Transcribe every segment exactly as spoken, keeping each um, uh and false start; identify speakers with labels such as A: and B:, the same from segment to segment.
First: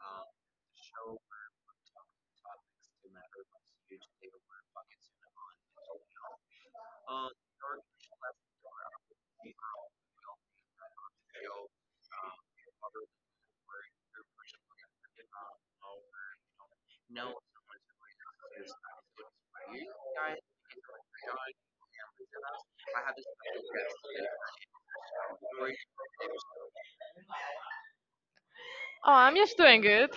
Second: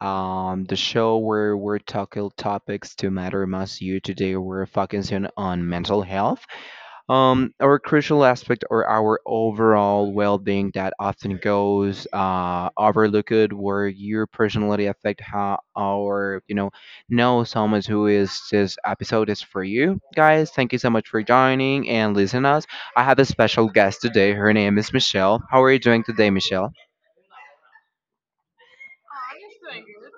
A: um, the show where we're tackle topics to matter most you. Today, we're focusing on mental health, um, our crucial aspect or our overall well-being that often goes uh, overlooked, where your personality affect how our you know know someone who is this episode is for you guys. Thank you so much for joining and listening us. I have a special guest today. Her name is Michelle. How are you doing today, Michelle?
B: Oh, I'm just doing good.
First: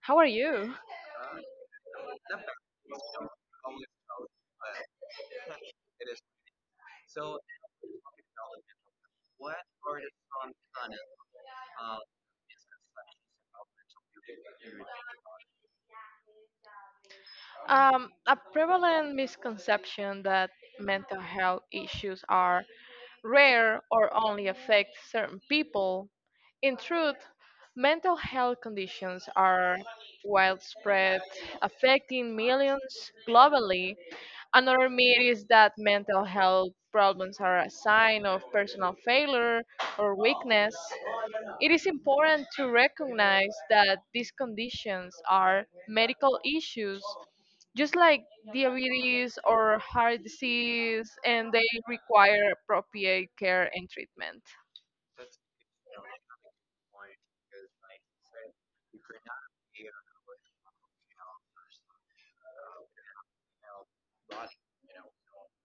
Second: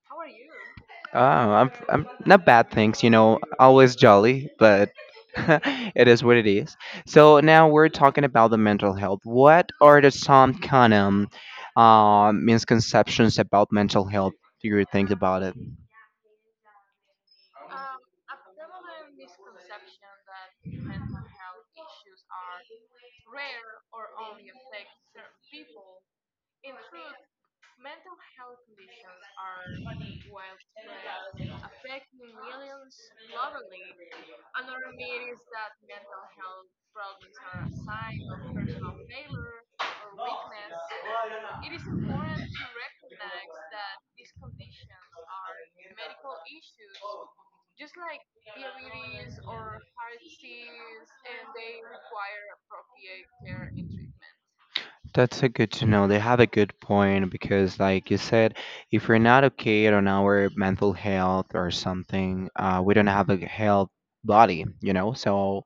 B: How are you?
A: Oh, I'm I'm not bad, thanks. You know, always jolly, but it is what it is. So now we're talking about the mental health. What are the some kind of uh, misconceptions about mental health? Do you think about it?
B: Um, a prevalent misconception that mental health issues are rare or only affect certain people. In truth, mental health conditions are widespread, affecting millions globally. Another myth is that mental health problems are a sign of personal failure or weakness. It is important to recognize that these conditions are medical issues, just like diabetes or heart disease, and they require appropriate care and treatment.
A: That's a good to know. They have a good point because, like you said, if we're not okay on our mental health or something, uh, we don't have a health body, you know. So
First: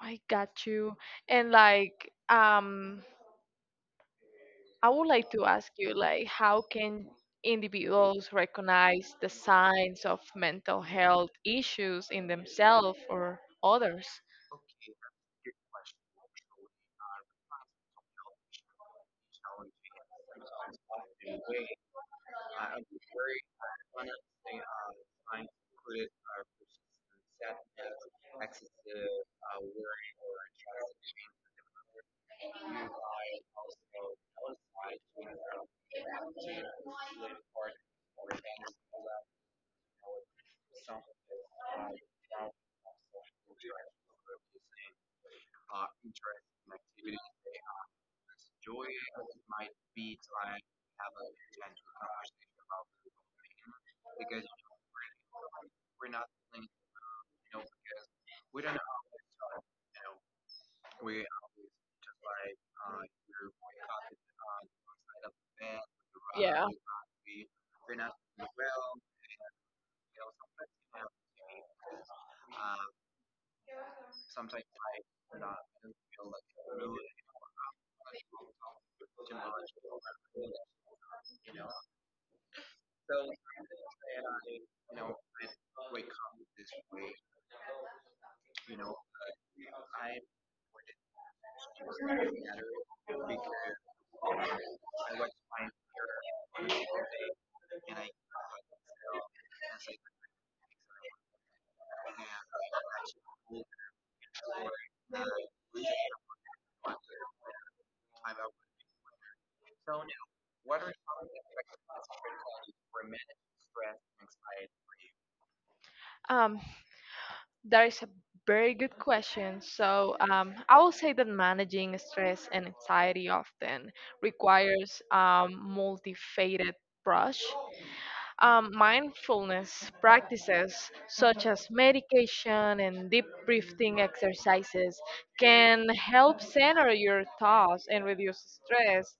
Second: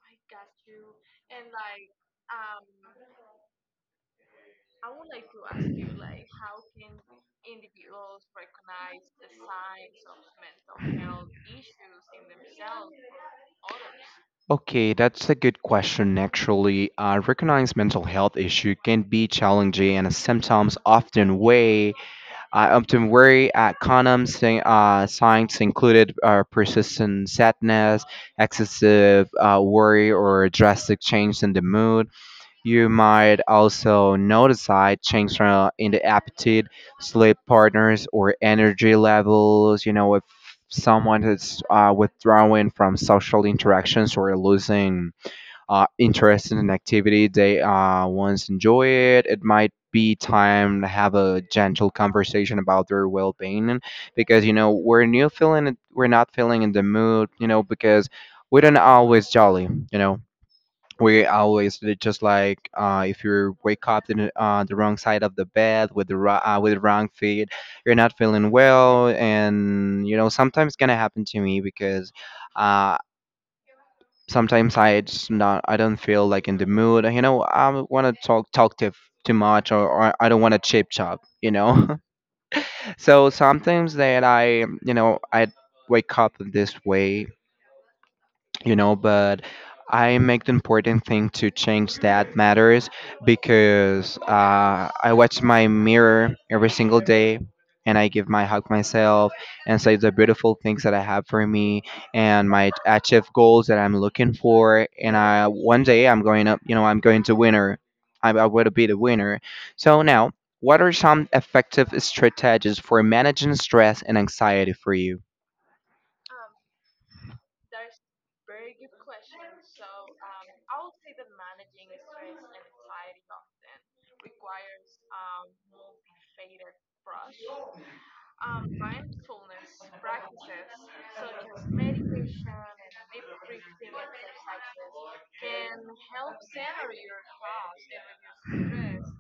B: I got you. And like, um, I would like to ask you, like, how can individuals recognize the signs of mental health issues in themselves or others?
A: okay, that's a good question actually. I recognize mental health issue can be challenging and symptoms often weigh I often worry at condoms, uh, signs included are persistent sadness, excessive uh, worry or drastic change in the mood. You might also notice side changes uh, in the appetite, sleep partners, or energy levels. You know, if someone is uh, withdrawing from social interactions or losing uh, interest in an activity they uh, once enjoyed, it might be time to have a gentle conversation about their well-being because you know we're new feeling we're not feeling in the mood, you know, because we don't always jolly, you know, we always did just like uh, if you wake up in the- uh, the wrong side of the bed with the ro- uh,
B: Yeah.
A: with the wrong feet, you're not feeling well, and you know sometimes gonna happen to me because uh, sometimes I just not I don't feel like in the mood. You know I want to talk talk too too much, or, or I don't want to chip chop. You know, so sometimes that I you know I wake up in this way, you know, but I make the important thing to change that matters because uh, I watch my mirror every single day and I give my hug myself and say the beautiful things that I have for me and my achieve goals that I'm looking for, and I one day I'm going up, you know, I'm going to winner. i, I will be the winner. So now, what are some effective strategies for managing stress and anxiety for you?
B: Um, That is a very good question. So, um, I will say that managing stress and anxiety often requires um, multifaceted brush. Um, mindfulness practices such as meditation and deep breathing exercises can help center your thoughts and reduce stress.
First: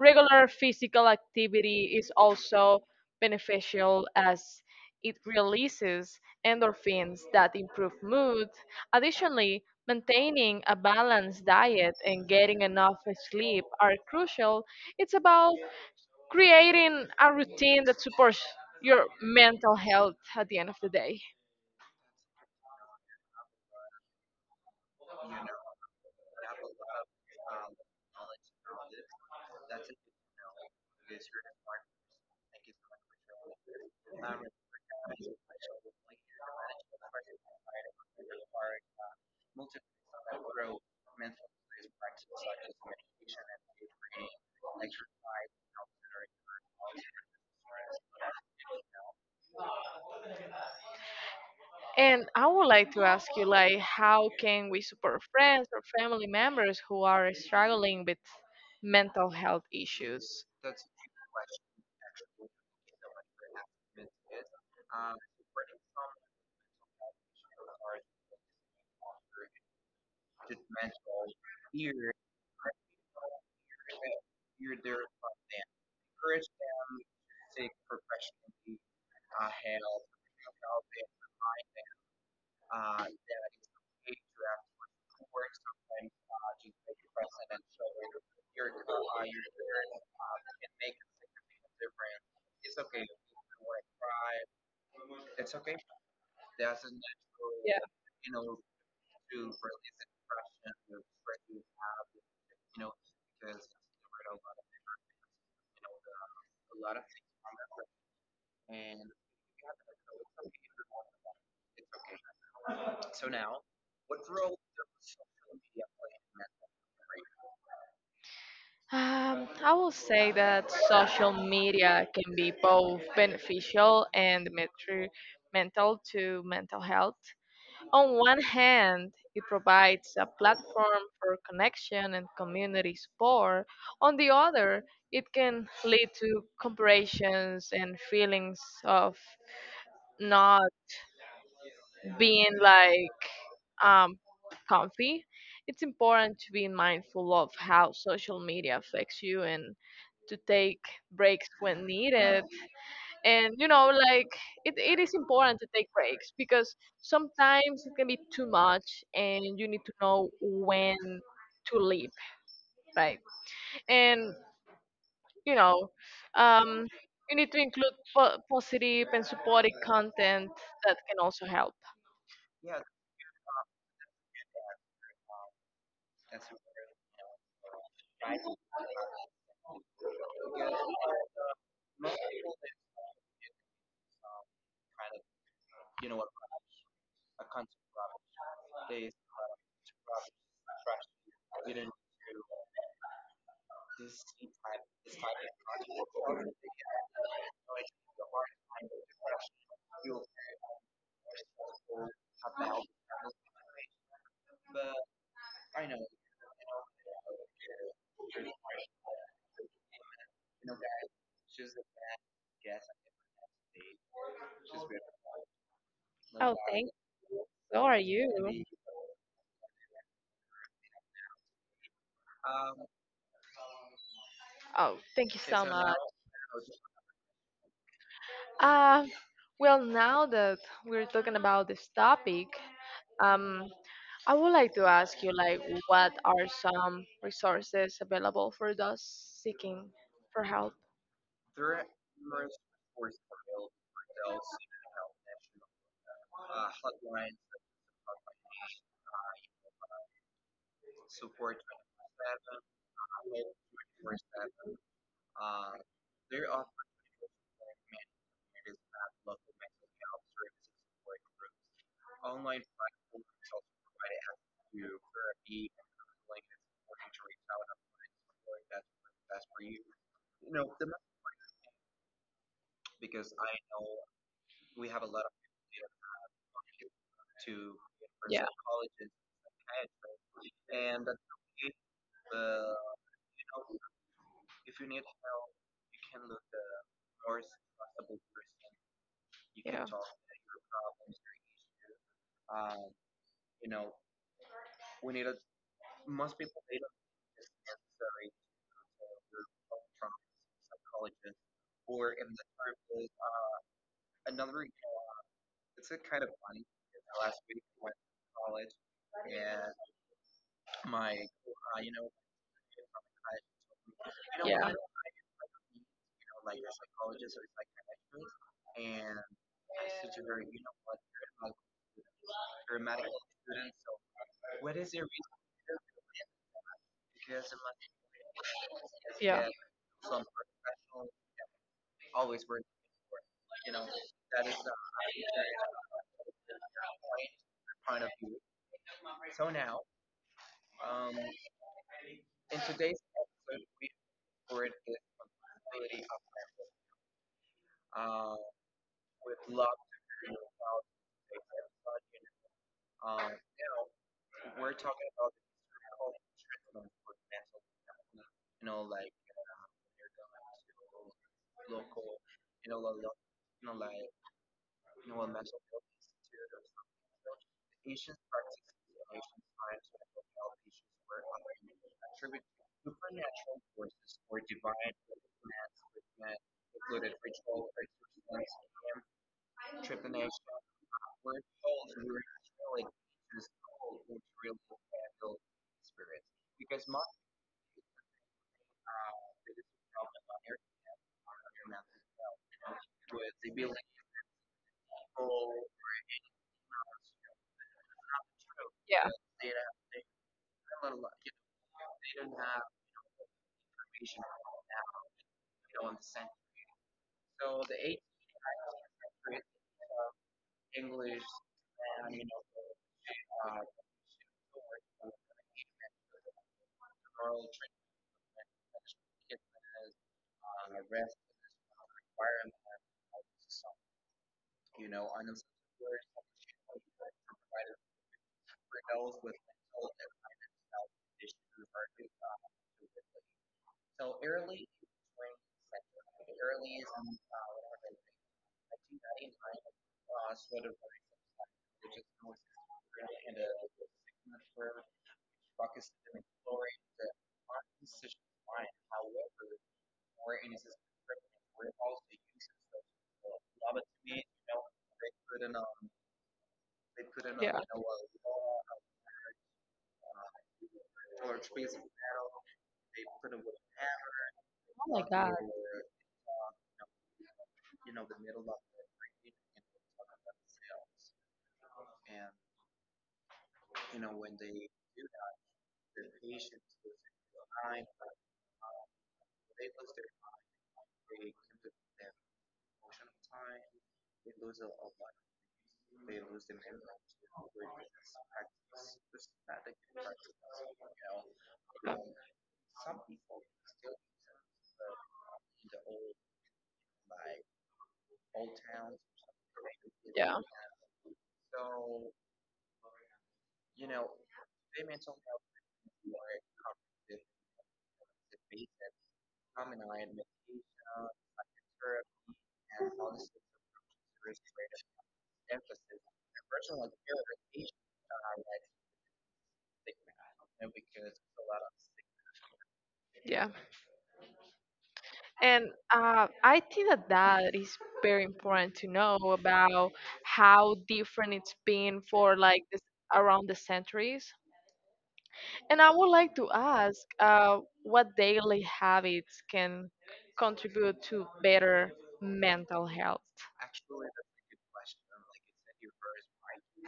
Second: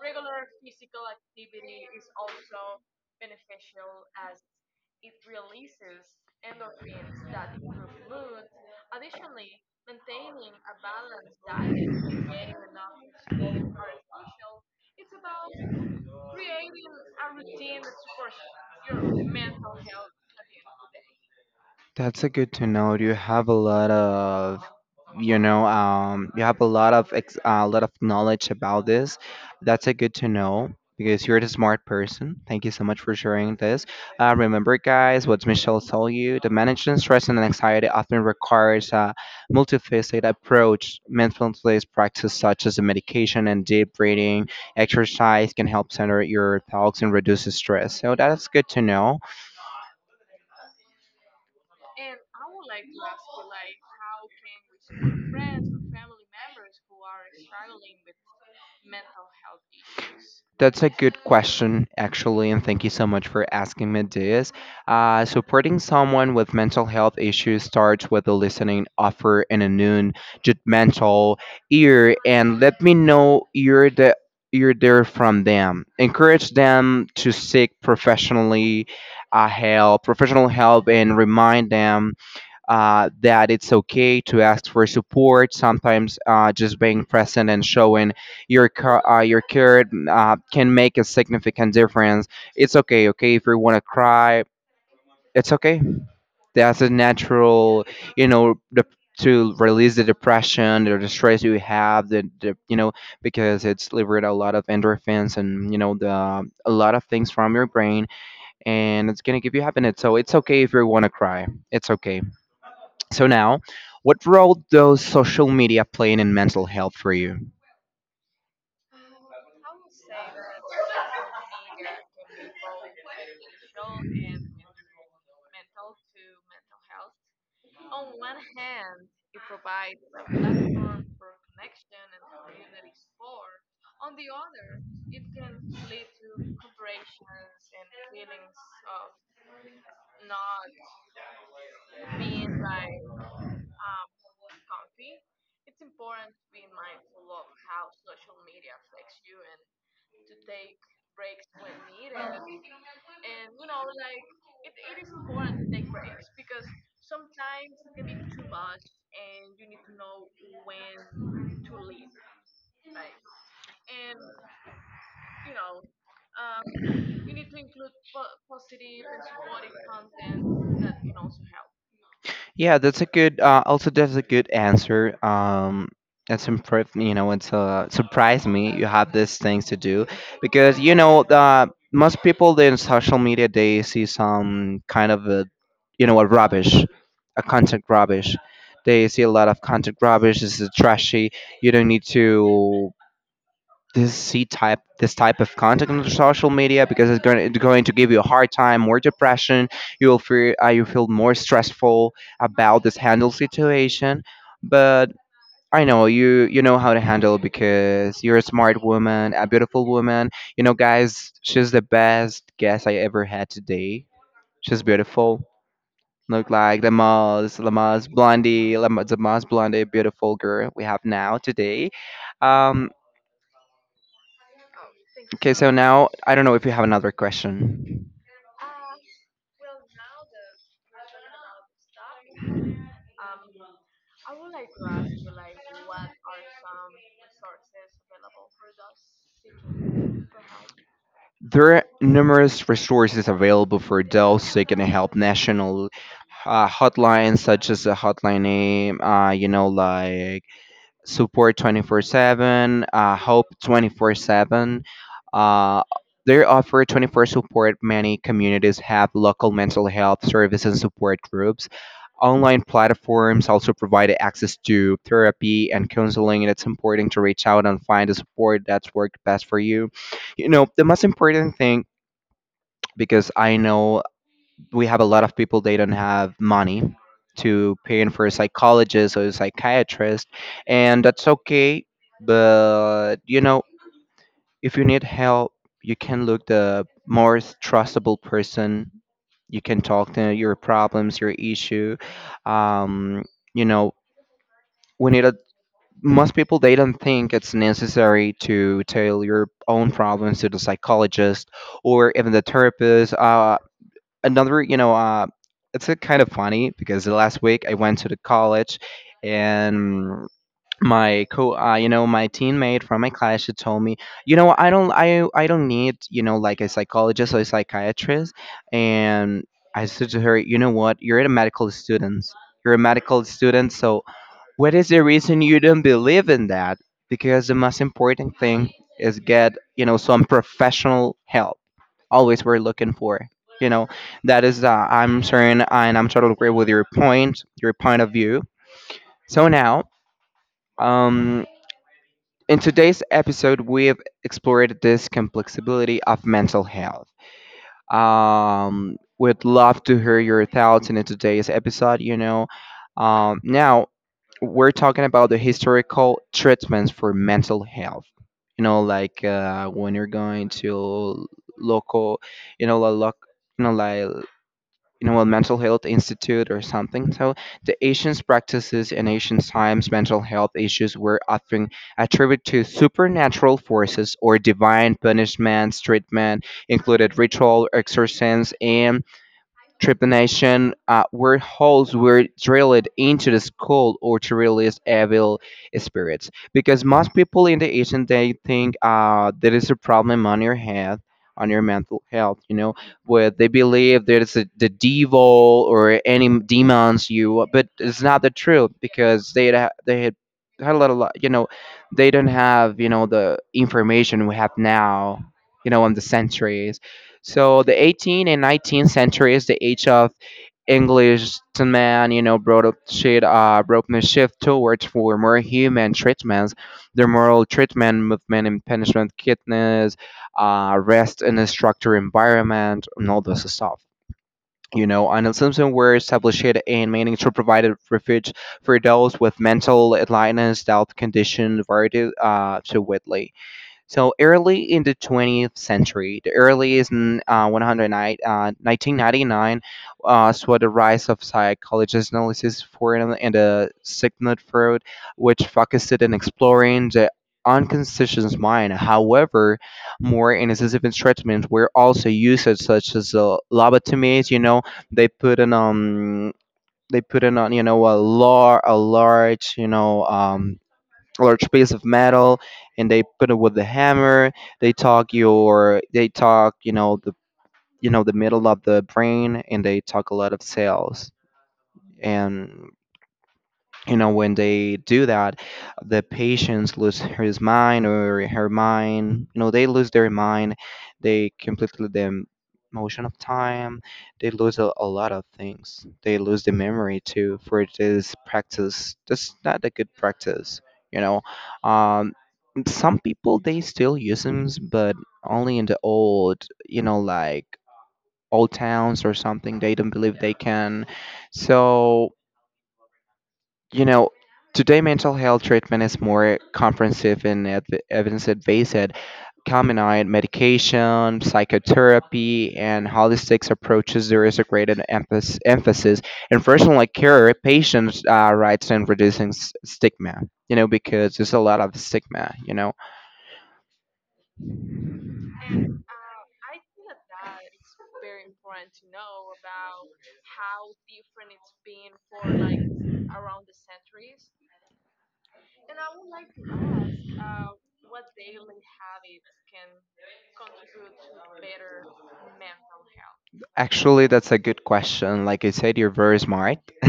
B: Regular physical activity is also beneficial as it releases endorphins that improve mood. Additionally, maintaining a balanced diet and getting enough sleep are crucial. It's about creating a routine that supports your mental health at the end of the day.
A: That's a good to know. You have a lot of, you know, um, you have a lot of ex a lot of knowledge about this. That's a good to know because you're the smart person. Thank you so much for sharing this. Uh, remember, guys, what Michelle told you: the management stress and anxiety often requires a multifaceted approach. Mindfulness practice such as the medication and deep breathing exercise can help center your thoughts and reduce the stress. So that's good to know.
B: And I would like to ask you, like, how can we support friends or family members who are struggling with mental health issues?
A: That's a good question, actually, and thank you so much for asking me this. Uh, supporting someone with mental health issues starts with a listening offer and a noon judgmental ear, and let me know you're the you're there from them. Encourage them to seek professionally uh, help, professional help, and remind them uh, that it's okay to ask for support. Sometimes uh, just being present and showing your ca- uh, your care uh, can make a significant difference. It's okay, okay, if you want to cry, it's okay. That's a
B: Yeah.
A: natural, you know, the, to release the depression or the stress you have. The, the you know because it's liberate a lot of endorphins and you know the a lot of things from your brain, and it's gonna give you happiness. So it's okay if you want to cry. It's okay. So now, what role does social media playing in mental health for you?
B: Um, I will say that social media can be both beneficial and detrimental to mental health. On one hand, it provides a platform for connection and community support. On the other, it can lead to comparisons and feelings of not being like um, comfy. It's important to be mindful of how social media affects you and to take breaks when needed. And you know, like it, it is important to take breaks because sometimes it can be too much and you need to know when to leave, right? And you know, um, you need to include po- positive and supportive content that can also help.
A: Yeah, that's a good. Uh, also, that's a good answer. Um, that's impressed. You know, it's uh, surprised me. You have these things to do because you know the most people in social media they see some kind of a, you know, a rubbish, a content rubbish. They see a lot of content rubbish. This is trashy. You don't need to. this C type this type of content on social media because it's going to, going to give you a hard time, more depression. You will feel uh, you feel more stressful about this handle situation. But I know you you know how to handle because you're a smart woman, a beautiful woman. You know, guys, she's the best guest I ever had today. She's beautiful. Look
B: Oh,
A: like
B: thanks.
A: the most, the
B: So are
A: most
B: you?
A: blondie, the most blondie, beautiful girl we have now today. Um,
B: Oh, thank you
A: Okay,
B: so
A: so
B: much.
A: now I don't know if you have another question.
B: Uh, well, now that we're talking about this topic, um, I would like to ask you, like, what are some resources available for those seeking for help?
A: There are numerous resources available for those seeking help. National uh, hotlines such as the hotline name, uh, you know, like support twenty-four seven, uh, hope twenty-four seven. Uh, they offer twenty-four support. Many communities have local mental health services and support groups. Online platforms also provide access to therapy and counseling, and it's important to reach out and find the support that's worked best for you. You know, the most important thing, because I know we have a lot of people they don't have money to paying for a
B: Yeah,
A: psychologist or a psychiatrist, and that's okay, but you know if you need help you can look the most trustable person, you can
B: yeah,
A: talk to your problems, your issue, um, you know we need a most people they don't think it's necessary to tell your own problems to the psychologist or even the therapist, uh, another, you know, uh, it's a kind of funny because the last week I went to the college and my co uh, you know my teammate from my class, she told me, you know, i
B: yeah,
A: don't i I don't need, you know, like a psychologist or a psychiatrist. And I said to her, you know what, you're a medical student you're a medical student, so what is the reason you don't believe in that? Because the most important thing is
B: yeah,
A: get you know some professional help. Always we're looking for, you know, that is uh, I'm certain and I'm totally agree with your point your point of view. So now, um, in today's episode we've explored this complexibility of mental health. um, would love to hear your thoughts in today's episode. You know, um, now we're talking about the historical treatments for mental health. You know, like uh, when you're going to local, you know, like you know, like you know, a mental health institute or something. So the ancient practices in ancient times mental health issues were often attributed to supernatural forces or divine punishments. Treatment included ritual exorcisms and trepanation, uh, where holes were drilled into the skull or to release evil spirits. Because most people in the ancient day think uh, there is a problem on your head, on your mental health, you know, where they believe there is a, the devil or any demons you, but it's not the truth
B: yeah,
A: because they had, they had had a lot of, lo- you know, they don't have, you know, the information we have now, you know, in the centuries. So the eighteenth and nineteenth century is the age of Englishmen, you know, brought up shit, uh, brought the shift towards for more human treatments, the moral treatment movement and punishment, kindness, uh, rest in a structured environment, and all this stuff. You know, and the Simpson were established and meaning to provide a refuge for those with mental illness, health condition, variety, uh, to widely. So early in the twentieth century, the early is in uh, one hundred nine, uh, nineteen ninety-nine uh, saw the rise of psychologist analysis for and in the Sigmund Freud, which focused on exploring the unconscious mind. However, more invasive treatments were also used, such as uh, lobotomies. You know, they put an um, they put in on
B: yeah.
A: you know a lar- a large you know um a large piece of metal, and they put it with the hammer. they
B: Oh my
A: talk
B: God.
A: your they talk you know the you know the middle of the brain and they talk a lot of cells. And you know when they do that, the patients lose his mind or her mind, you know, they lose their mind. They completely the motion of time, they lose a, a lot of things, they lose the memory too for this practice. That's not a good practice, you know. Um, some people they still use them, but only in the old, you know, like old towns or something, they don't believe they
B: Yeah,
A: can. So, you know, today mental health treatment is more comprehensive and ev- evidence-based, combining medication, psychotherapy, and holistic approaches. There is a greater emphasis emphasis in personal care, patients' uh, rights, and reducing s- stigma. You know, because there's a lot of stigma. You know,
B: yeah. And uh, I think that that is very important to know about how different it's been for like the- around the centuries. And I would like to ask, uh, what daily habits can contribute to better mental health?
A: actually, that's a good question. Like I said, you're very smart.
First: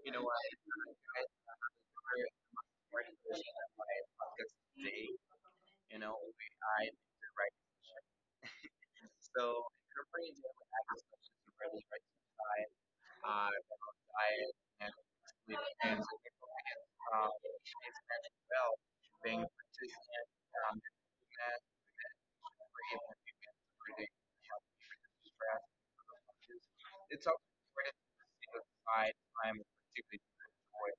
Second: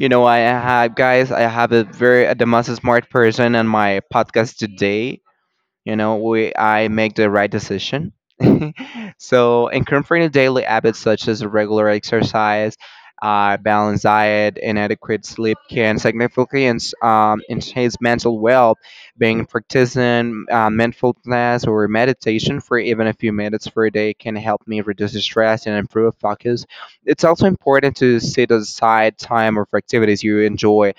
A: you know, I have guys. I have a very the most smart person on my podcast today. You know we i make the right decision. So incorporating daily habits such as regular exercise, uh, balanced diet and adequate sleep can significantly ins- um, enhance mental well being, practicing uh, mindfulness or meditation for even a few minutes per day can help me reduce stress and improve focus. It's also important to set aside time for activities you enjoy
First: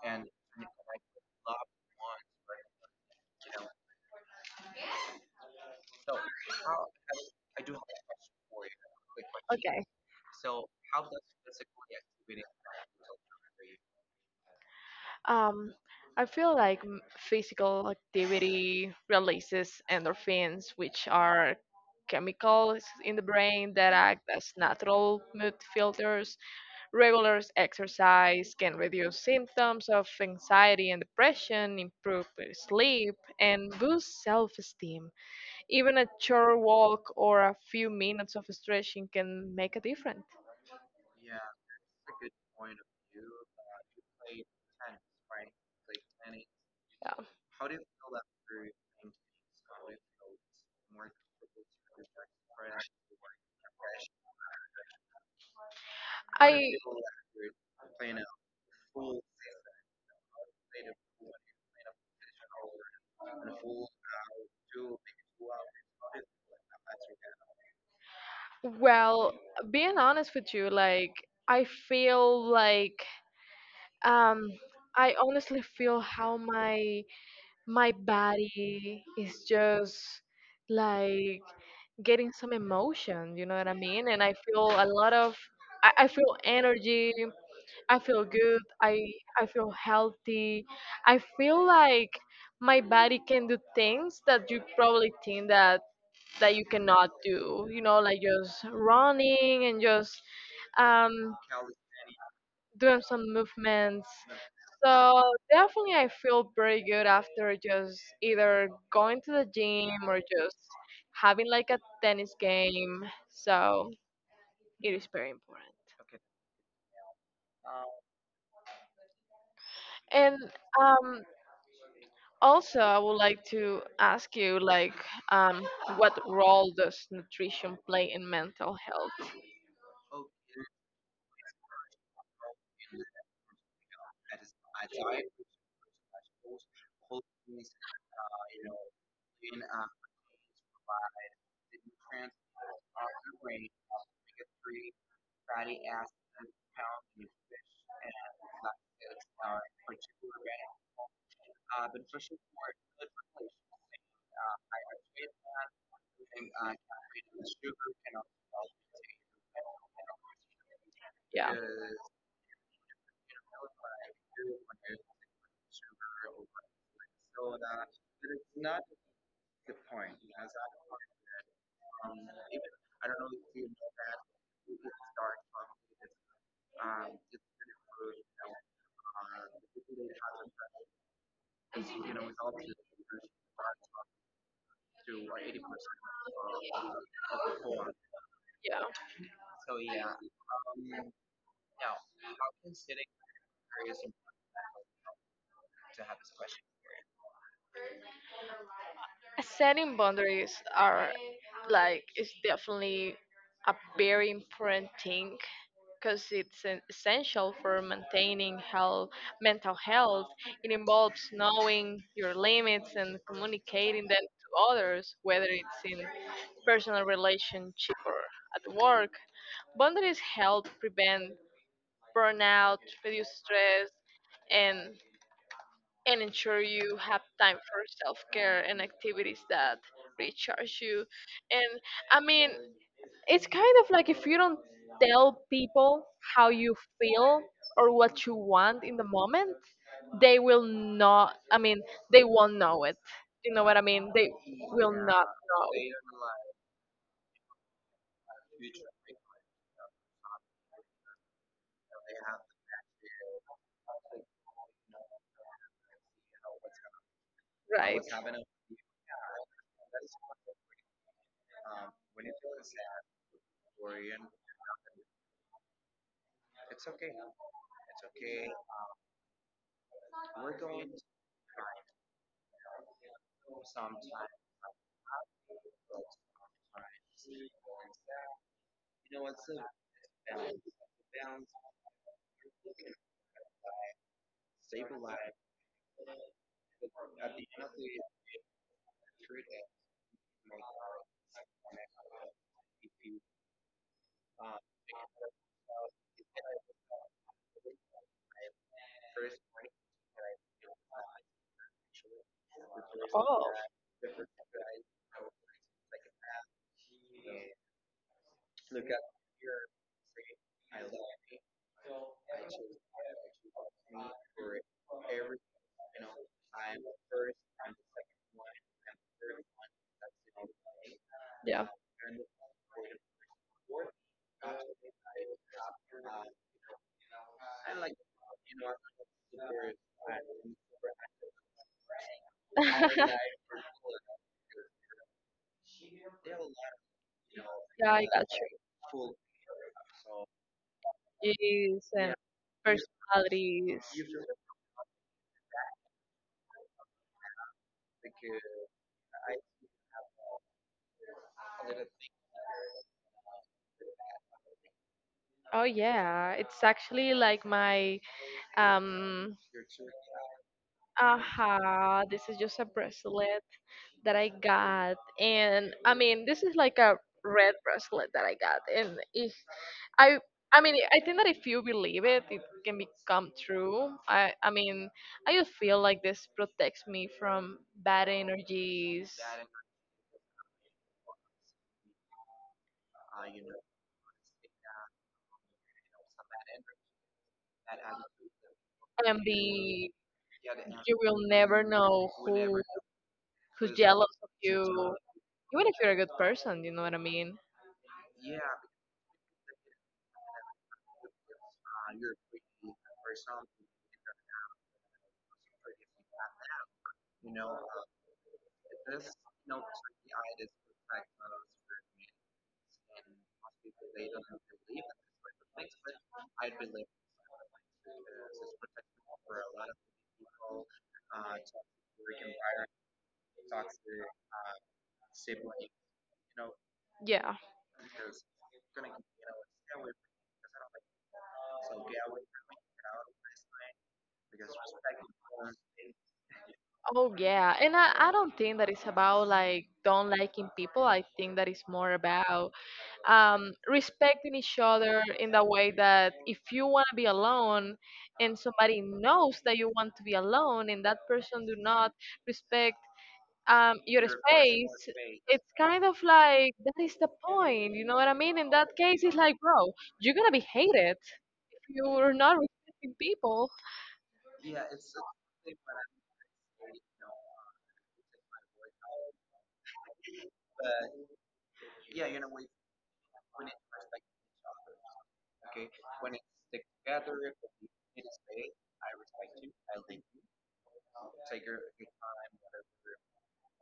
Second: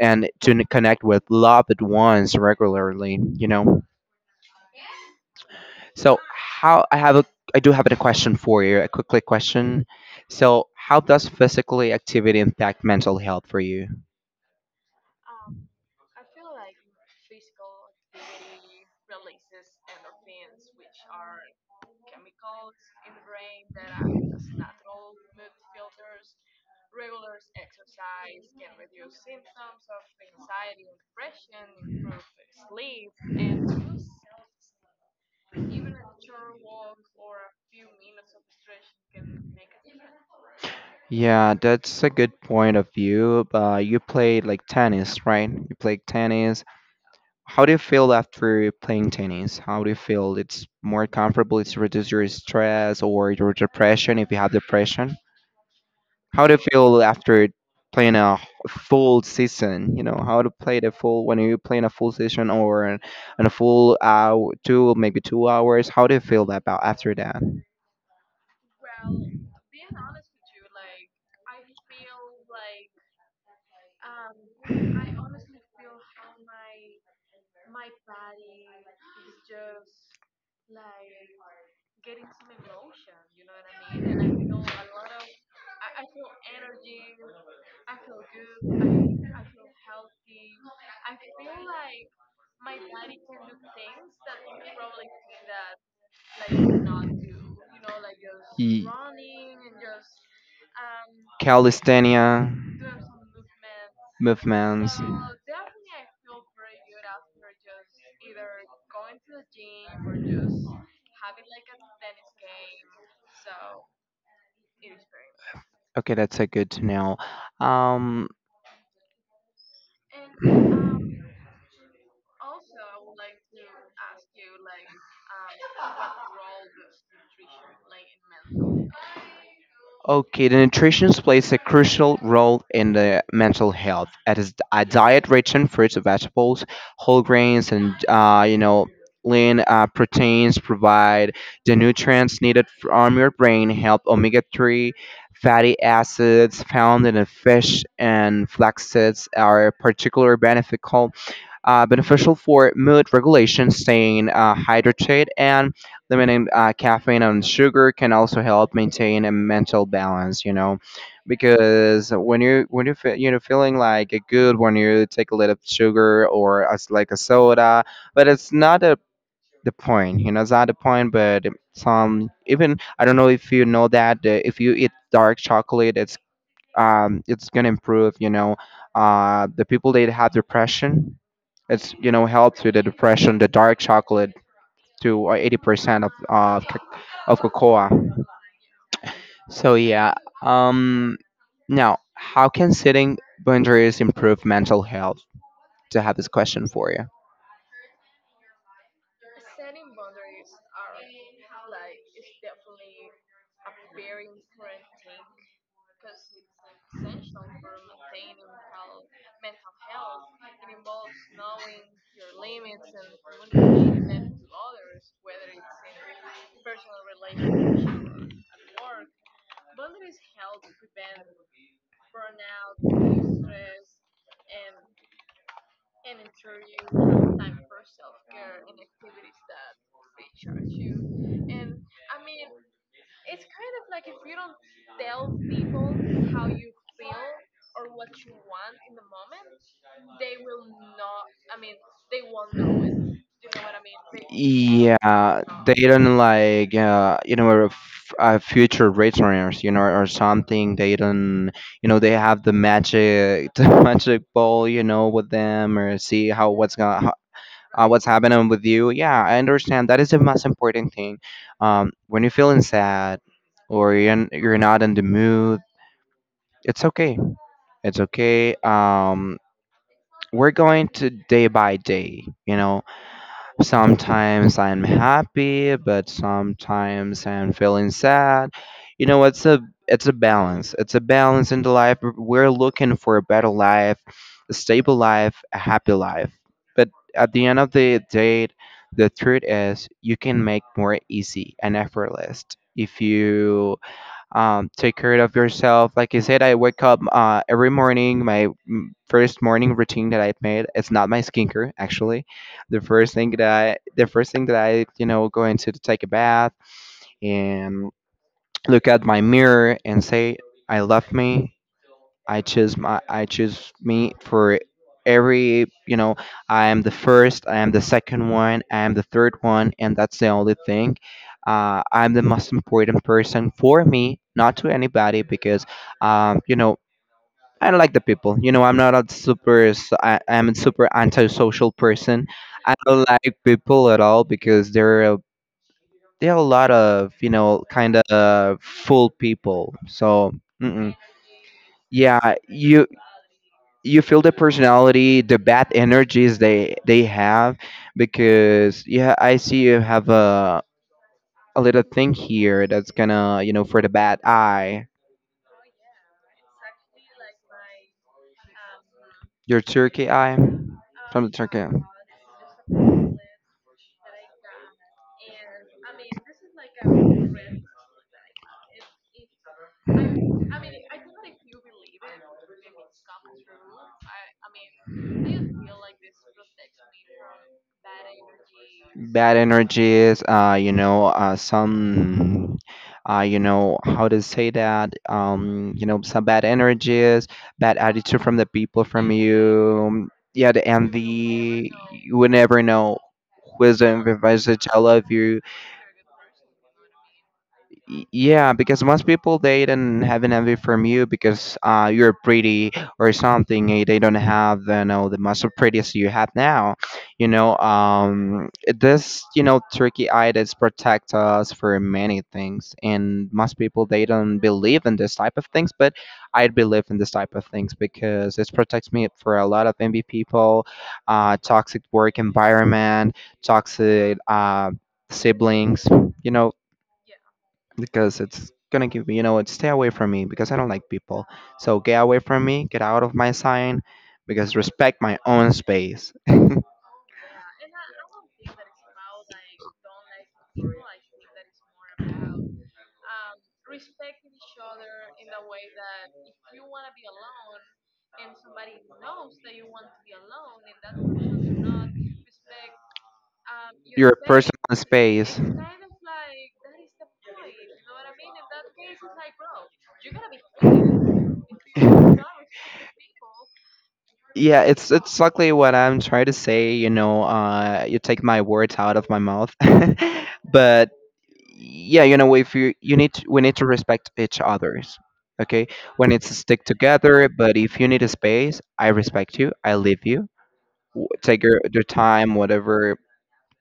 A: and to n- connect with loved ones regularly you know so how I have a I do have a question for you, a quick quick
B: Okay.
A: question. So how does physically activity impact mental health for you?
B: Um, I feel like m- physical activity releases endorphins, which are chemicals in the brain that act as natural mood filters. Regular exercise can reduce symptoms of anxiety and depression, improve sleep, and boost self esteem. Even a short walk or a few minutes of stretching can make a difference.
A: Yeah, that's a good point of view. Uh, you played like tennis, right? You played tennis.
B: Yeah.
A: How do you feel after playing tennis? How do you feel? It's more comfortable. It's reduce your stress or your depression if you have depression. How do you
B: I,
A: feel after playing a full season? You know, how to play the full when you playing a full season or an, an a full uh two maybe two hours. How do you feel about after that?
B: well, being honest with you, like, I feel like, um, I honestly feel how my my body is just like getting some emotion, you know what I mean, and I feel a lot of i, I feel energy. I feel good. I i feel healthy. I feel like my body can do things that you probably think that that you cannot do, you know, like just
A: Ye-
B: running and just um
A: Calisthenia
B: doing some movements.
A: movements.
B: So definitely, I feel pretty good after just either going to the gym or just having like a tennis game. So it is very important.
A: Okay, that's a good to know. Um,
B: And um, also, I would like to ask you, like, um, what role does nutrition play in mental health?
A: Okay, the nutrition plays a crucial role in the mental health. It is a diet rich in fruits, and vegetables, whole grains, and uh, you know, lean uh, proteins provide the nutrients needed from your brain. Help omega three fatty acids found in the fish and flax seeds are particularly beneficial uh, beneficial for mood regulation, staying uh, hydrated, and limiting uh, caffeine and sugar can also help maintain a mental balance. You know,
B: Yeah,
A: because when you when you feel, you know feeling like a good when you take a little sugar or as like a soda, but it's not a the point. You know, it's not the point, but some, even I don't know if you know that, uh, if you eat dark chocolate, it's um it's gonna improve. You know, uh the people that have depression, it's you know helped with the depression, the dark chocolate to uh, eighty percent of of c- of cocoa.
B: yeah.
A: So yeah. Um. Now, how can setting boundaries improve mental health? To have this question for you.
B: Setting boundaries are like is definitely a very important thing because it's en- essential for maintaining health, mental health. It involves knowing your limits and communicating them to others, whether it's in personal relationship or at work. Boundaries help prevent burnout, reduce stress, and and ensure you have time for self-care and activities that recharge you. And I mean, it's kind of like if you don't tell people how you feel or what you want in the moment, they will not, I mean, they won't know it. You know what I mean? They will not
A: Yeah,
B: know.
A: they don't like, uh, you know are f- uh, future returners, you know, or something. They don't, you know, they have the magic, the magic ball, you know, with them, or see how what's gonna, uh,
B: Right.
A: what's happening with you. Yeah, I understand. That is the most important thing. Um, when you're feeling sad or you're, n- you're not in the mood, it's okay. It's okay. Um, we're going to day by day, you know. Sometimes I'm happy, but sometimes I'm feeling sad. You know, it's a it's a balance. It's a balance in the life. We're looking for a better life, a stable life, a happy life. But at the end of the day, the truth is you can make more easy and effortless if you, um, take care of yourself. Like I said, I wake up uh, every morning. My, mm, first morning routine that I've made. It's not my skincare actually. The first thing that I, the first thing that I, you know, go into to take a bath and look at my mirror and say, "I love me." I choose my I choose me for every you know I am the first, I am the second one, I am the third one, and that's the only thing.
B: Yeah.
A: uh, I'm the most important person for me, not to anybody, because, um, you know I don't like the people you know I'm not a super s- I, am a super antisocial person. I
B: Yeah,
A: don't like people at all because they're there are a lot of, you know kind
B: I got
A: of full people. So mm-mm.
B: you. Yes, and
A: Yeah, you
B: personalities.
A: you feel the personality, the bad energies they they have because, yeah, I see you have a a little thing here that's gonna, you know for the bad eye,
B: Oh yeah, it's actually like my um
A: your turkey eye from the turkey.
B: aha, this is just a bracelet that I got, and I mean, this is like a red bracelet that I got. And if I, I mean, I think that if you believe it, it can become true. I, I mean, I just feel like this protects me from bad energies.
A: Bad energies, uh you know uh some, uh you know how to say that, um you know some bad energies, bad attitude from the people from
B: And the
A: you. Yeah, the
B: You will never
A: envy,
B: know
A: you would
B: who
A: never know.
B: who's jealous
A: Wisdom
B: of
A: advice to
B: you,
A: tell of you.
B: even if you're a good person. You know what I mean?
A: Y- Yeah, because most people they don't have an envy from you because, uh, you're pretty or something. eh, They don't have, uh, you know the muscle prettiest you have now. You know, um, this, you know turkey idols protect us for many things, and most people they don't believe in this type of things. But I believe in this type of things because it protects me for a lot of envy people, uh, toxic work environment, toxic uh, siblings. You know,
B: Yeah.
A: because it's gonna give me, you know, it's stay away from me because I don't like people. So get away from me, get out of my sign, because respect my own space.
B: Oh yeah, and I, I don't think that it's about like don't liking people. I think that it's more about um, respecting each other in the way that if you want to be alone and somebody knows that you want to be alone and that person do not respect um, your
A: Your personal
B: space,
A: space.
B: it's kind of like that is the point. You know what I mean? In that case, it's like, bro, you're gonna be hated. You're not respecting people.
A: Yeah, it's it's exactly what I'm trying to say. You know, uh, you take my words out of my mouth, but, yeah, you know if you you need to- we need to respect each others. Okay, when it's stick together, but if you need a space, I respect you, I leave you. W- take your, your time, whatever.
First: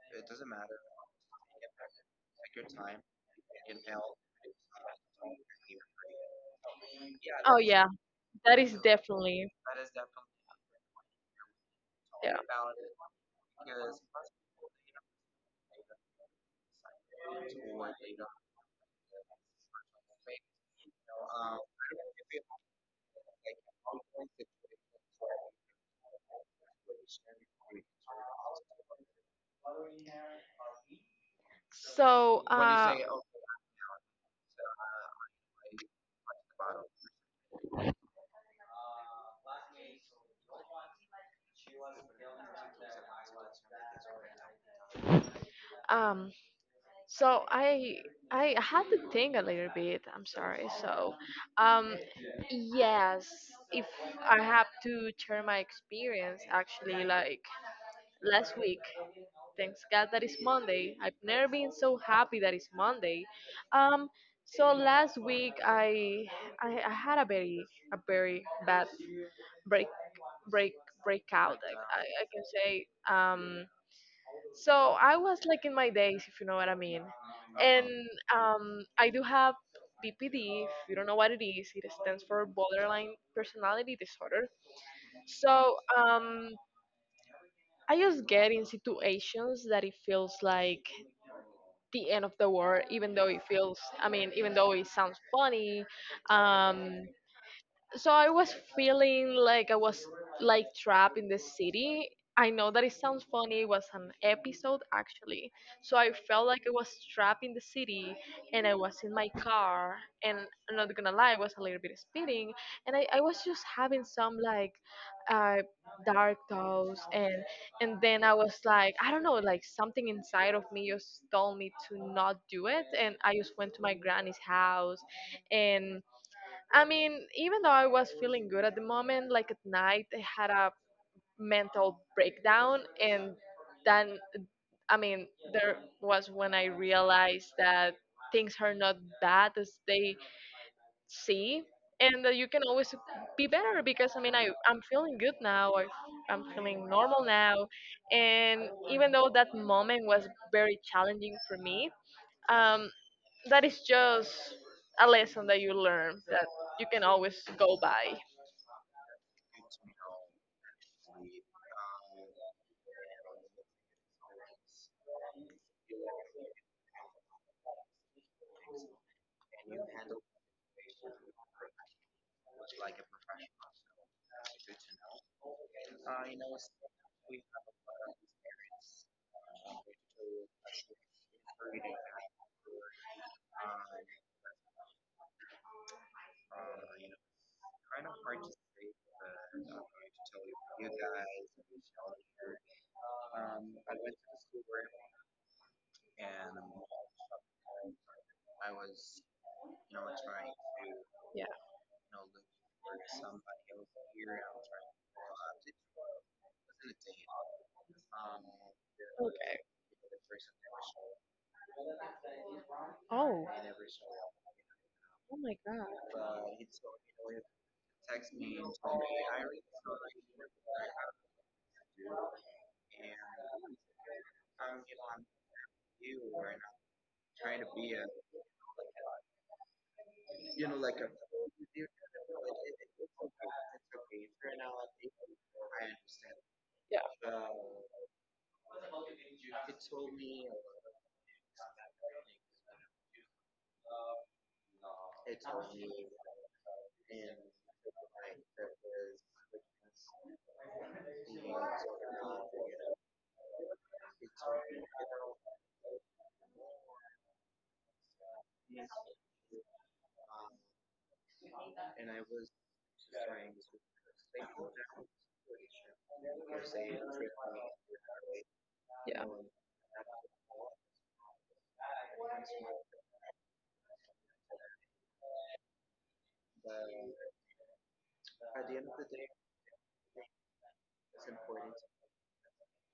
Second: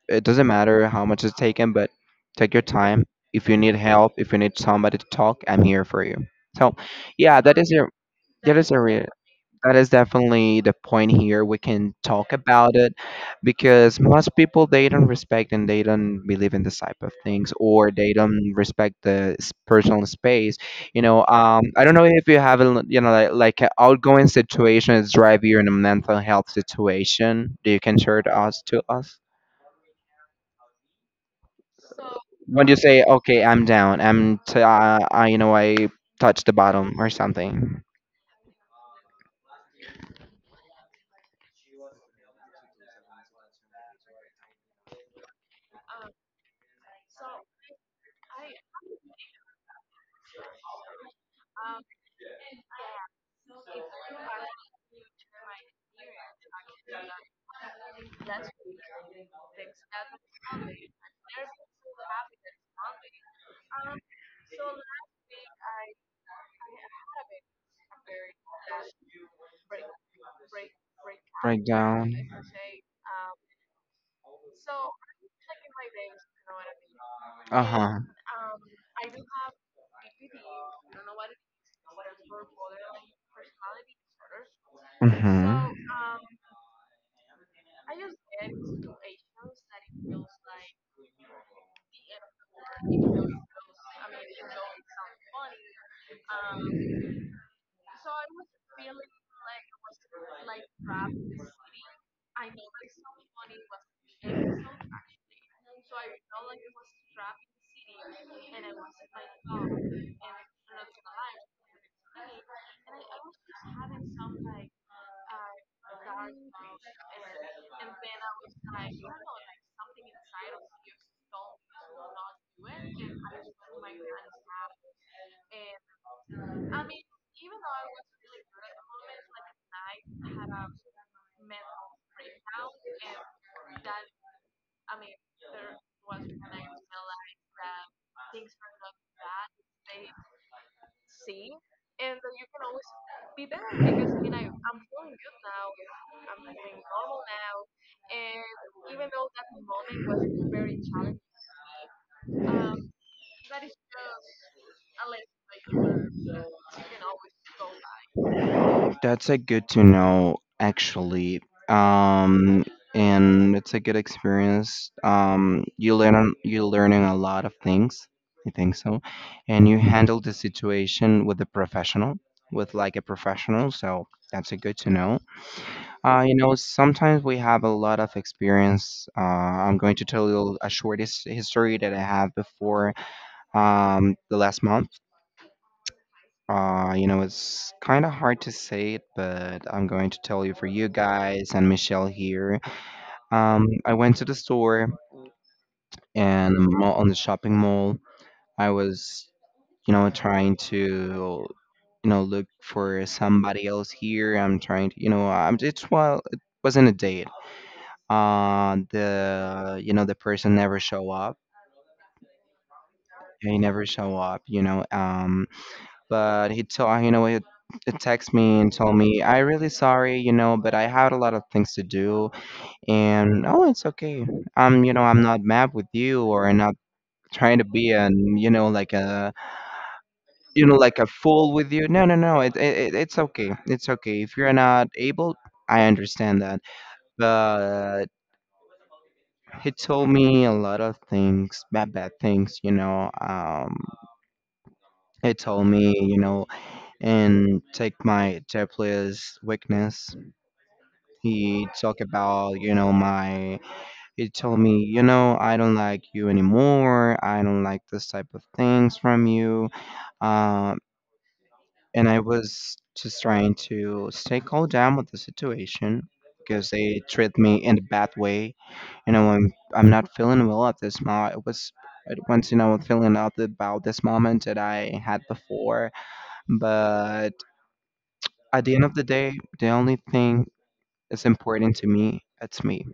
A: It doesn't matter how much it's taken, but take your time. If you need help, if you need somebody to talk, I'm here for you. So, yeah, that
B: Oh
A: is a,
B: yeah,
A: that
B: that
A: is
B: is
A: a
B: definitely
A: that is definitely the point here. We can talk
B: yeah.
A: about it because most people they don't respect and they don't believe in this type of things, or they don't respect the s- personal space. You know, um, I don't know if you have a, l- you know like, like an outgoing situation is drive you in a mental health situation. Do you can share to us to us.
B: So
A: When you
B: uh,
A: say, "Okay, I'm down," I'm t- uh, I, you know I touched the bottom or something.
B: um, So I I had to think a little bit. I'm sorry. So, um, yes, if I have to share my experience, actually, like last week, thanks God that it's Monday. I've never been so happy that it's Monday. Um, so last week I I, I had a very a very bad break break breakout,
A: Break
B: I, I
A: down.
B: I can say. Um, so I was like in my days, if you know what I mean.
A: Uh
B: And
A: huh.
B: um, I do have B P D. If you don't know what it is, it stands for borderline personality disorder.
A: Mm-hmm.
B: So um, I just get in situations that it feels like the end of the world, even though it feels. I mean, even though it sounds funny, um, so I was feeling like I was like trapped in the city. I know that it sounds funny. It was an episode actually. So I felt like I was trapped in the city and I was in my car and I'm not gonna lie, I was a little bit speeding and I, I was just having some like uh dark thoughts and and then I was like I don't know, like something inside of me just told me to not do it and I just went to my granny's house. And I mean, even though I was feeling good at the moment, like at night, I had a mental breakdown, and then, I mean, there was when I realized that things are not bad as they see, and that you can always be better. Because I mean, I I'm feeling good now. I, I'm feeling normal now, and even though that moment was very challenging for me, um, that is just a lesson that you learn that you can always go by.
A: That's a good to know actually. Um, and it's a good experience. Um, you learn, on- you're learning a lot of things. I think so. And you handle the situation with a professional, with like a professional. So that's a good to know. Uh, you know, sometimes we have a lot of experience. Uh, I'm going to tell you a short his- history that I have before, um, the last month. Uh, you know, it's kind of hard to say it, but I'm going to tell you for you guys and Michelle here. Um, I went to the store and the mall, on the shopping mall. I was, you know, trying to,
B: Yeah.
A: you know, look for somebody else here. I'm trying to, you know, I'm, it's well, it wasn't a date. Uh,
B: Okay.
A: the, you know, the person never show up.
B: Oh.
A: They never show up, you know.
B: Oh
A: Um,
B: my god.
A: but he told you know he, texted me and told me, "I really sorry you know but I had a lot of things to do." And, oh, it's okay. I'm you know I'm not mad with you, or I'm not trying to be an you know like a you know like a fool with you. No, no, no, it, it it- it's okay. It's okay if you're not able. I understand that.
B: Yeah.
A: But he told me a lot of things, bad bad things, you know um he told me, you know and take my Tepla's weakness. He talked about, you know, my. He told me, you know, I don't like you anymore. I don't like this type of things from you. Um, and I was just trying to stay calm down with the situation because they treat me in a bad way. You
B: Yeah.
A: know, I'm I'm not feeling well at this moment. It was it once, you know feeling out about this moment that I had before. But at the end of the day, the only thing that's important to me, it's me.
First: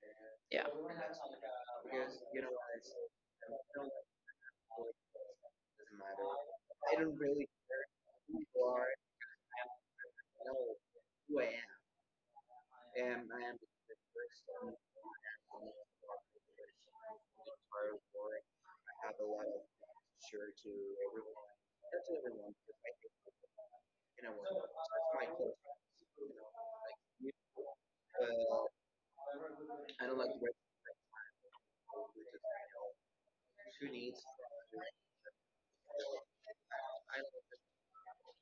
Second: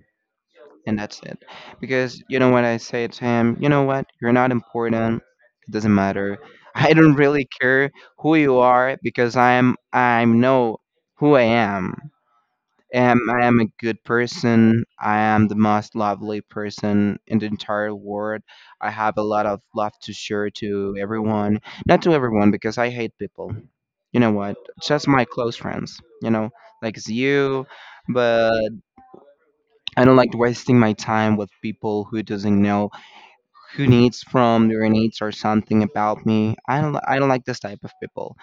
B: Yeah.
A: And that's it. Because you know what I say to him, "You know what, you're not important. It doesn't matter." I don't really care who you are because I'm I know who I am. Um, I am a good person. I am the most lovely person in the entire world. I have a lot of love to share to everyone. Not to everyone because I hate people. You know what? Just my close friends. You know, like it's you, but I don't like wasting my time with people who doesn't know who needs from their needs or something about me. I don't li- I don't like this type of people.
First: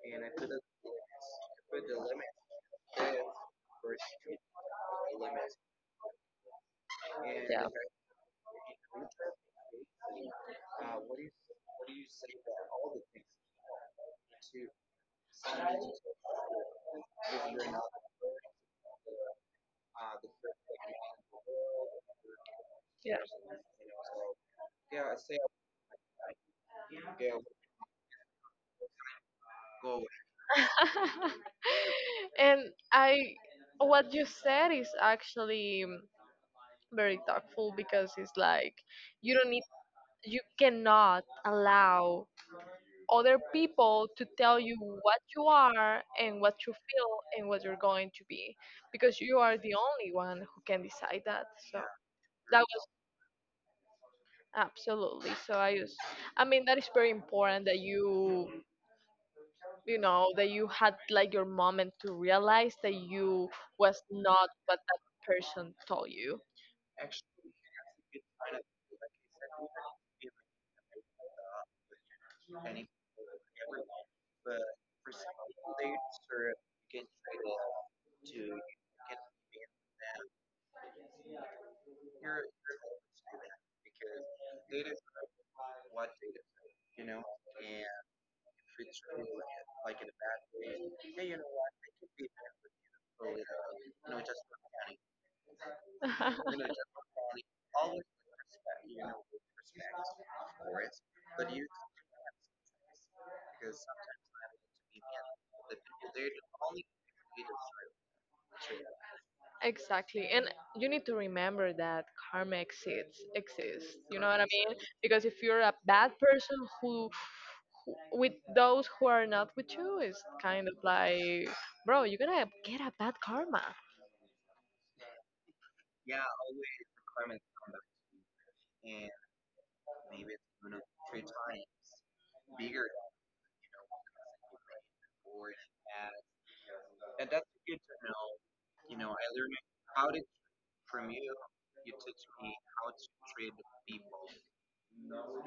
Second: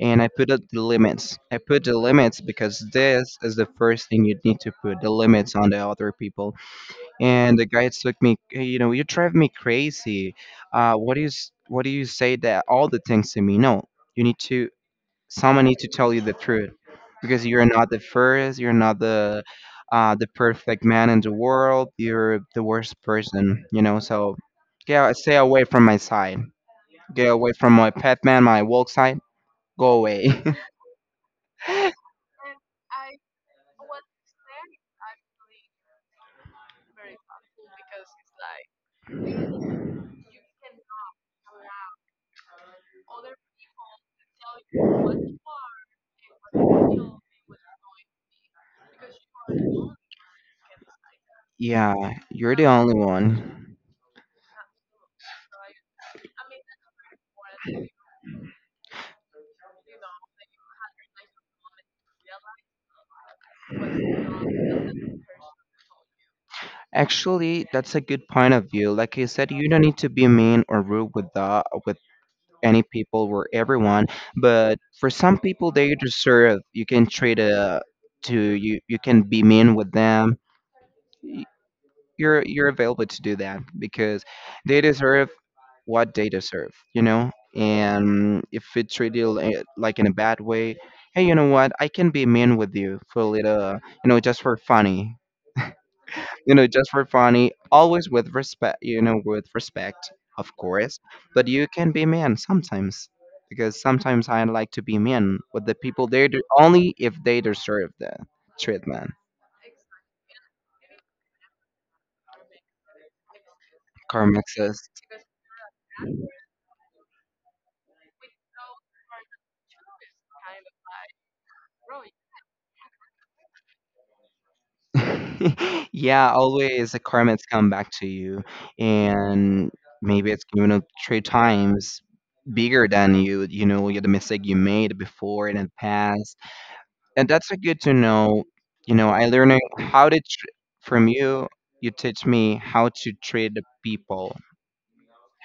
A: And I put up the limits. I put the limits because this is the first thing, you need to put the limits on the other people. And the
B: Yeah.
A: guy took me, "Hey, you know, you drive me crazy. Uh, what do you s- what do you say that all the things to me? No, you need to, someone needs to tell you the truth, because you're not the first, you're not the uh, the perfect man in the world, you're the worst person, you know. So yeah, stay away from my side, get away from my pet man, my walk side, go away.
B: Yeah. And I, what you said is actually um, very thoughtful because it's like you don't need, you cannot allow other people to tell you what you are and what you feel and what you're going to be because you are the only one who can decide that. So
A: Yeah, you're
B: that
A: the
B: was
A: only one.
B: absolutely. So I just I mean that is very important that you you know that you had like your moment to realize that you was not what that person told you.
A: Actually, that's a good point of view. Like you said, you don't need to be mean or rude with the with any people or everyone, but for some people they deserve, you can treat a to you, you can be mean with them. Y- you're you're available to do that because they deserve what they deserve, you know. And if it treat you li- like in a bad way, hey, you know what, I can be mean with you for a little, you know, just for funny, you know, just for funny, always with respect, you know, with respect, of course. But you can be mean sometimes, because sometimes I like to be mean with the people there only if they deserve the treatment.
B: Exactly. And you need to remember that karma exists exists. You know what
A: Karma
B: I mean?
A: exists.
B: Because if you're a bad person who, who with those who are not with you is kind of like bro, you're gonna get a bad karma.
A: Yeah, always the karma's come back to you, and maybe it's you know three times bigger than you. You know, the mistake you made before in the past, and that's a good to know. You know, I learning how to tr- from you. You teach me how to treat the people,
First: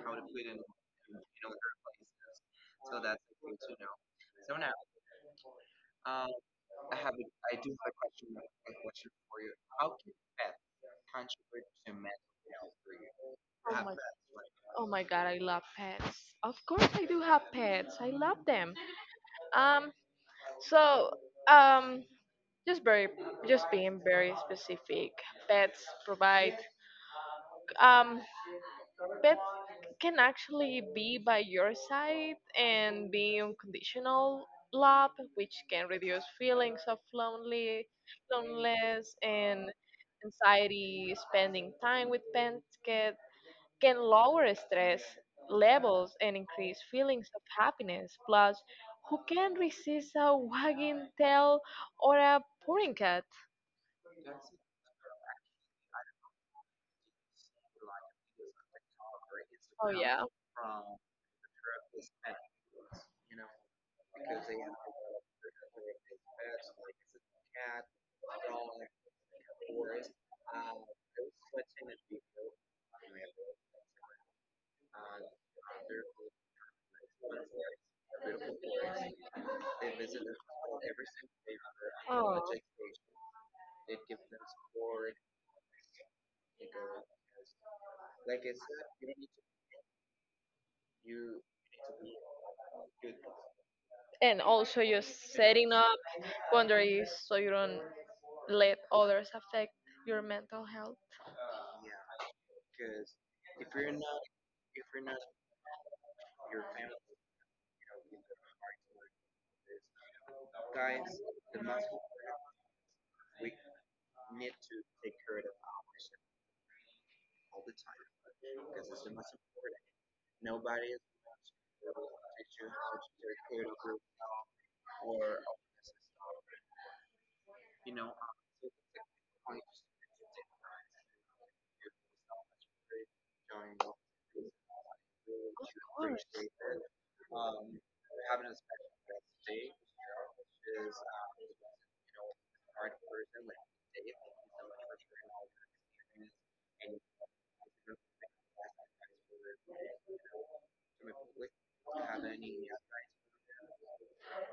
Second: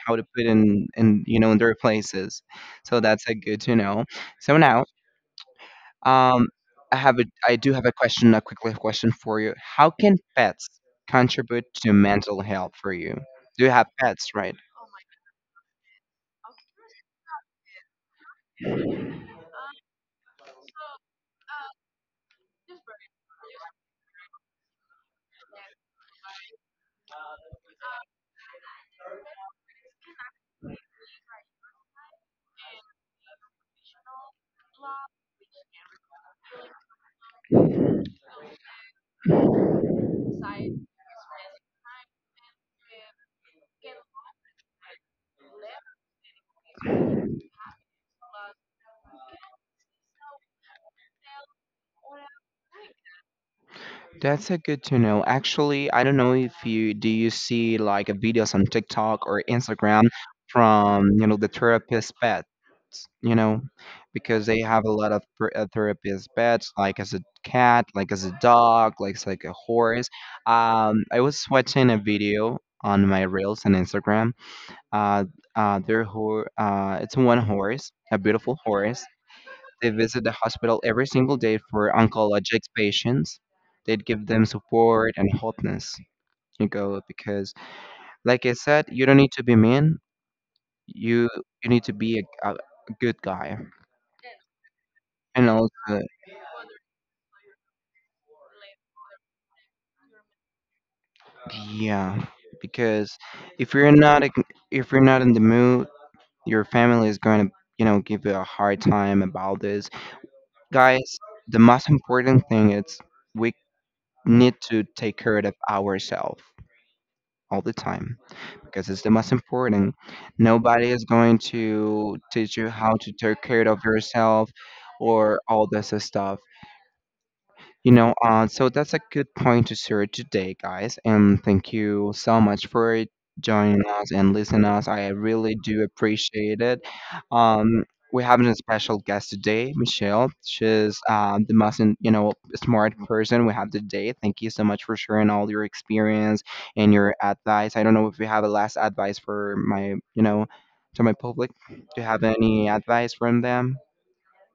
A: how to put in in you know in their places. So that's a good to know. So now, um, I have a I do have a question, a quickly question for you. How can pets contribute to mental health for you? Do you
B: Oh
A: have
B: my
A: pets, right?
B: oh my god, I love pets. Of course I do have pets. I love them. Um so um just very just being very specific. Pets provide um pet can actually be by your side and be unconditional love, which can reduce feelings of lonely, loneliness, and anxiety. Spending time with pets can, can lower stress levels and increase feelings of happiness. Plus, who can resist a wagging tail or a purring cat?
A: That's a good to know. Actually, I don't know if you, do you see like videos on TikTok or
B: Oh
A: Instagram
B: yeah.
A: from, you know, the therapist pets, you know, because they have a lot of ther- uh, therapist pets, like as a cat, like as a dog, like as like a horse. Um, I was watching a video on my reels on Instagram. Uh, uh, their ho- uh, it's one horse, a beautiful horse, they visit the hospital every single day for
B: Oh.
A: oncologic patients. They'd give them support and hotness. You go because, like I said, you don't need to be mean. You you need to be a, a good guy.
B: And also just
A: And
B: setting up
A: also,
B: boundaries so you don't let others affect your mental health.
A: yeah, because if you're not ag- if you're not in the mood, your family is going to, you know, give you a hard time about this. Guys, the most important thing is we need to take care of ourselves all the time, because it's the most important. Nobody is going to teach you how to take care of yourself or all this stuff. You know, uh, so that's a good point to share today, guys. And thank you so much for joining us and listening us. I really do
B: Of course.
A: appreciate it. Um, we have a special guest today, Michelle. She's um, the most, in- you know, smart person we have today. Thank you so much for sharing all your experience and your advice. I don't know if you have a last advice for my, you know, to my public. Do you have any advice from them?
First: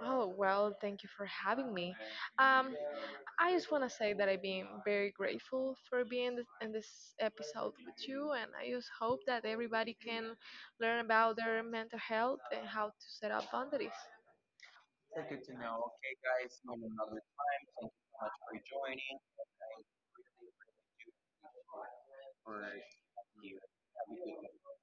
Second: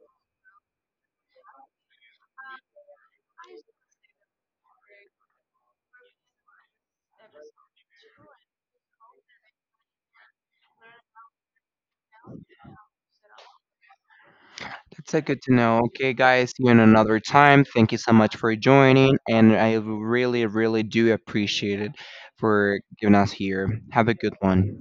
B: Oh, well, thank you for having me. Um, I just want to say that I've been very grateful for being th- in this episode with you, and I just hope that everybody can learn about their mental health and how to set up boundaries.
A: That's a good to know. Okay, guys, see you in another time. Thank you so much for joining, and I really, really do appreciate it for giving us here. Have a good one.